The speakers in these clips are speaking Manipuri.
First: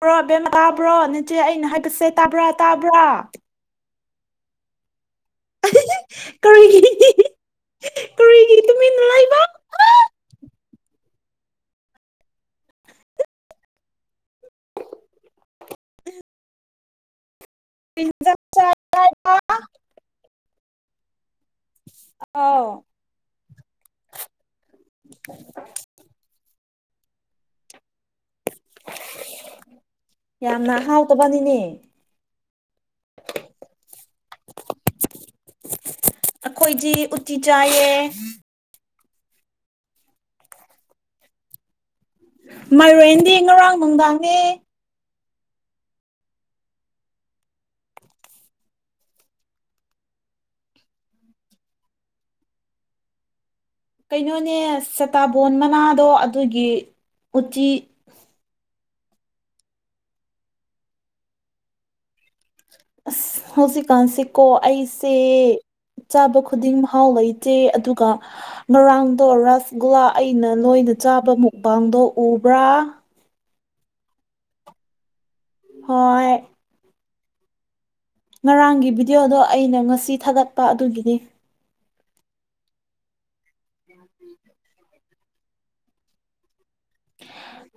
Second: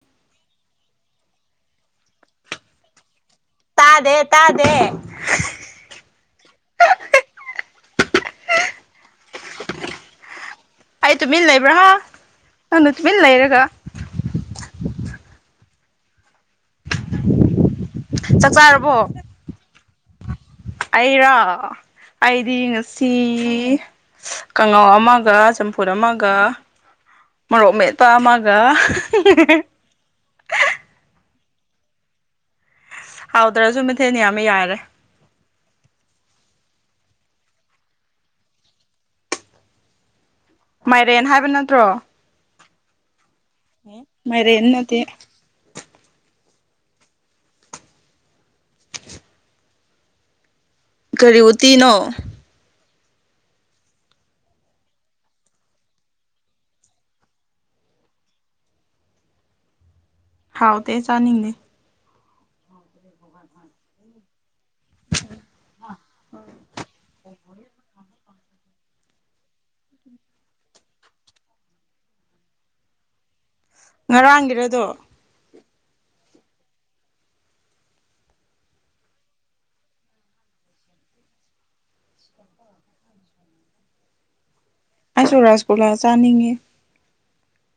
ꯕ꯭ꯔꯣ ꯕꯦꯝ ꯇꯥꯕ꯭ꯔꯣ ꯅꯆꯦ ꯑꯩꯅ ꯍꯥꯏꯕꯁꯦ ꯇꯥꯕ꯭ꯔꯥ ꯇꯥꯕ꯭ꯔꯥ ꯇꯥꯗꯦ ꯇꯥꯗꯦ [unintelligible] [unintelligible] ꯑꯩ ꯇꯨꯃꯤꯟ ꯂꯩꯕ꯭ꯔꯥ ꯅꯪꯅ ꯇꯨꯃꯤꯟ ꯂꯩꯔꯒ ꯄꯤꯖ ꯆꯥꯛ ꯆ ꯑꯩꯔꯥ ꯑꯩꯗꯤ ꯑꯥꯎ ꯉꯁꯤ ꯀꯥꯡꯉꯥꯎ ꯑꯃꯒ ꯆꯝꯐꯨꯠ ꯑꯃꯒ ꯃꯣꯔꯣꯛ ꯃꯠ ꯄꯥꯃꯒ ꯍ ꯍꯥꯎꯗ꯭ꯔꯁꯨ ꯃꯊꯤꯟꯅꯤꯌꯥꯝ ꯌꯥꯔꯦ ꯑꯩꯈꯣꯏꯖꯤ ꯎꯇꯤ ꯆꯥꯏꯌꯦ ꯃꯥꯏꯔꯦꯟ ꯍꯥꯏꯕ ꯅꯠꯇ꯭ꯔꯣ ꯃꯥꯏꯔꯦꯟꯗꯤ ꯉꯔꯥꯡ ꯅꯨꯡꯗꯥꯡꯅꯦ ꯃꯥꯏꯔꯦꯟ ꯅꯠꯇꯦ ꯀꯔꯤꯨꯇꯤꯅꯣ ꯀꯩꯅꯣꯅꯦ ꯆꯇꯥꯕꯣꯟ ꯃꯅꯥꯗꯣ ꯑꯗꯨꯒꯤ ꯎꯇꯤ ꯍꯥꯎꯇꯦ ꯆꯥꯅꯤꯡꯅꯦ ꯑꯁ ꯍꯧꯖꯤꯛ ꯀꯥꯟꯁꯦꯀꯣ ꯑꯩꯁꯦ ꯆꯥꯕ ꯈꯨꯗꯤꯡ ꯃꯍꯥꯎ ꯂꯩꯇꯦ ꯑꯗꯨꯒ ꯉꯔꯥꯡꯗꯣ ꯔꯁꯒꯨꯜꯂꯥ ꯑꯩꯅ ꯂꯣꯏꯅ ꯆꯥꯕ ꯃꯨꯛꯕꯥꯥꯡꯗꯣ ꯎꯕ꯭ꯔꯥ ꯉꯔꯥꯡꯒꯤꯔꯗꯣ ꯍꯣꯏ ꯉꯔꯥꯡꯒꯤ ꯚꯤꯗꯤꯑꯣꯗꯣ ꯑꯩꯅ ꯉꯁꯤ ꯊꯥꯒꯠꯄ ꯑꯗꯨꯒꯤꯅꯤ ꯑꯩꯁꯨ ꯔꯥꯁꯒꯨꯂꯥ ꯆꯥꯅꯤꯡꯉꯤ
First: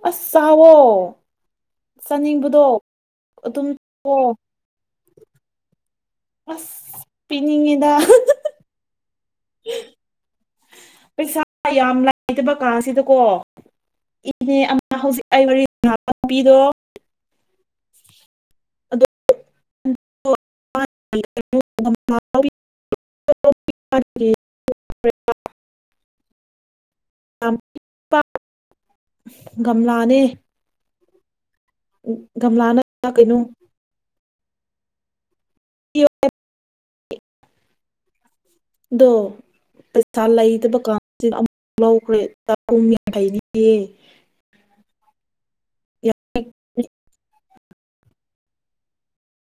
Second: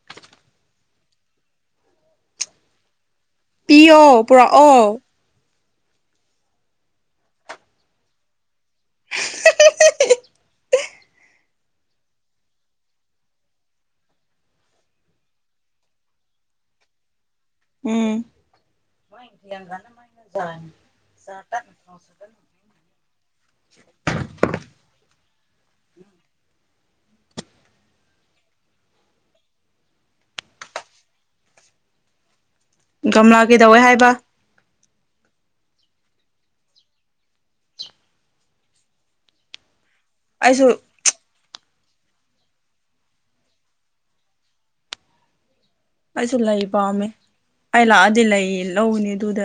ꯑꯁ ꯆꯥꯎꯋꯣ ꯆꯥꯅꯤꯡꯕꯗꯣ ꯑꯗꯨꯝ ꯄꯤꯑꯣ ꯆꯥꯋꯣ ꯄꯨꯔꯛꯑꯣ ꯑꯁ ꯄꯤꯅꯤꯡꯉꯤꯗ ꯄꯩꯁꯥ ꯌꯥꯝ ꯂꯩꯇꯕ ꯀꯥꯟꯁꯤꯗꯀꯣ [unintelligible] ꯎꯝ ꯑꯗꯨ [unintelligible] [inaudible] ꯒꯝꯂꯥꯅꯦ ꯒꯝꯂꯥꯅ ꯀꯩꯅꯣ ꯒꯝꯂꯥ ꯀꯩꯗꯧꯋꯦ ꯍꯥꯏꯕ [unintelligible] ꯗꯣ ꯄꯩꯁꯥ ꯑꯩꯁꯨ ꯂꯩꯇꯕ ꯀꯥꯟꯁꯤꯗ ꯑꯃꯨ ꯂꯧꯈ꯭ꯔꯦ ꯆꯥꯛꯈꯨꯝ ꯌꯥꯡꯈꯩꯅꯤꯌꯦ ꯑꯩꯁꯨ ꯂꯩ ꯄꯥꯝꯃꯦ ꯑꯩ ꯂꯥꯛꯑꯗꯤ ꯂꯩ ꯂꯧꯅꯤ ꯑꯗꯨꯗ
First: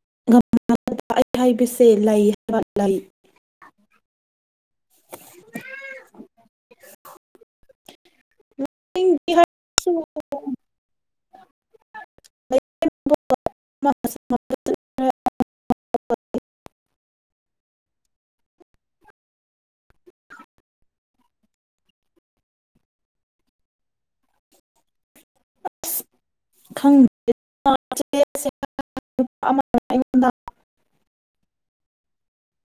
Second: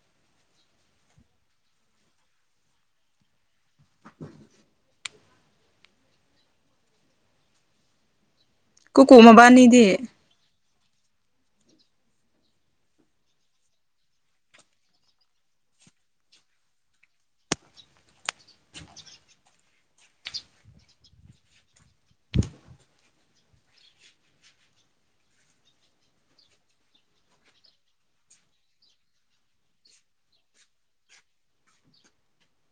[unintelligible] ꯀꯨꯀꯨ ꯃꯕꯥꯅꯤꯗꯤ [inaudible] [inaudible] [unintelligible] [inaudible]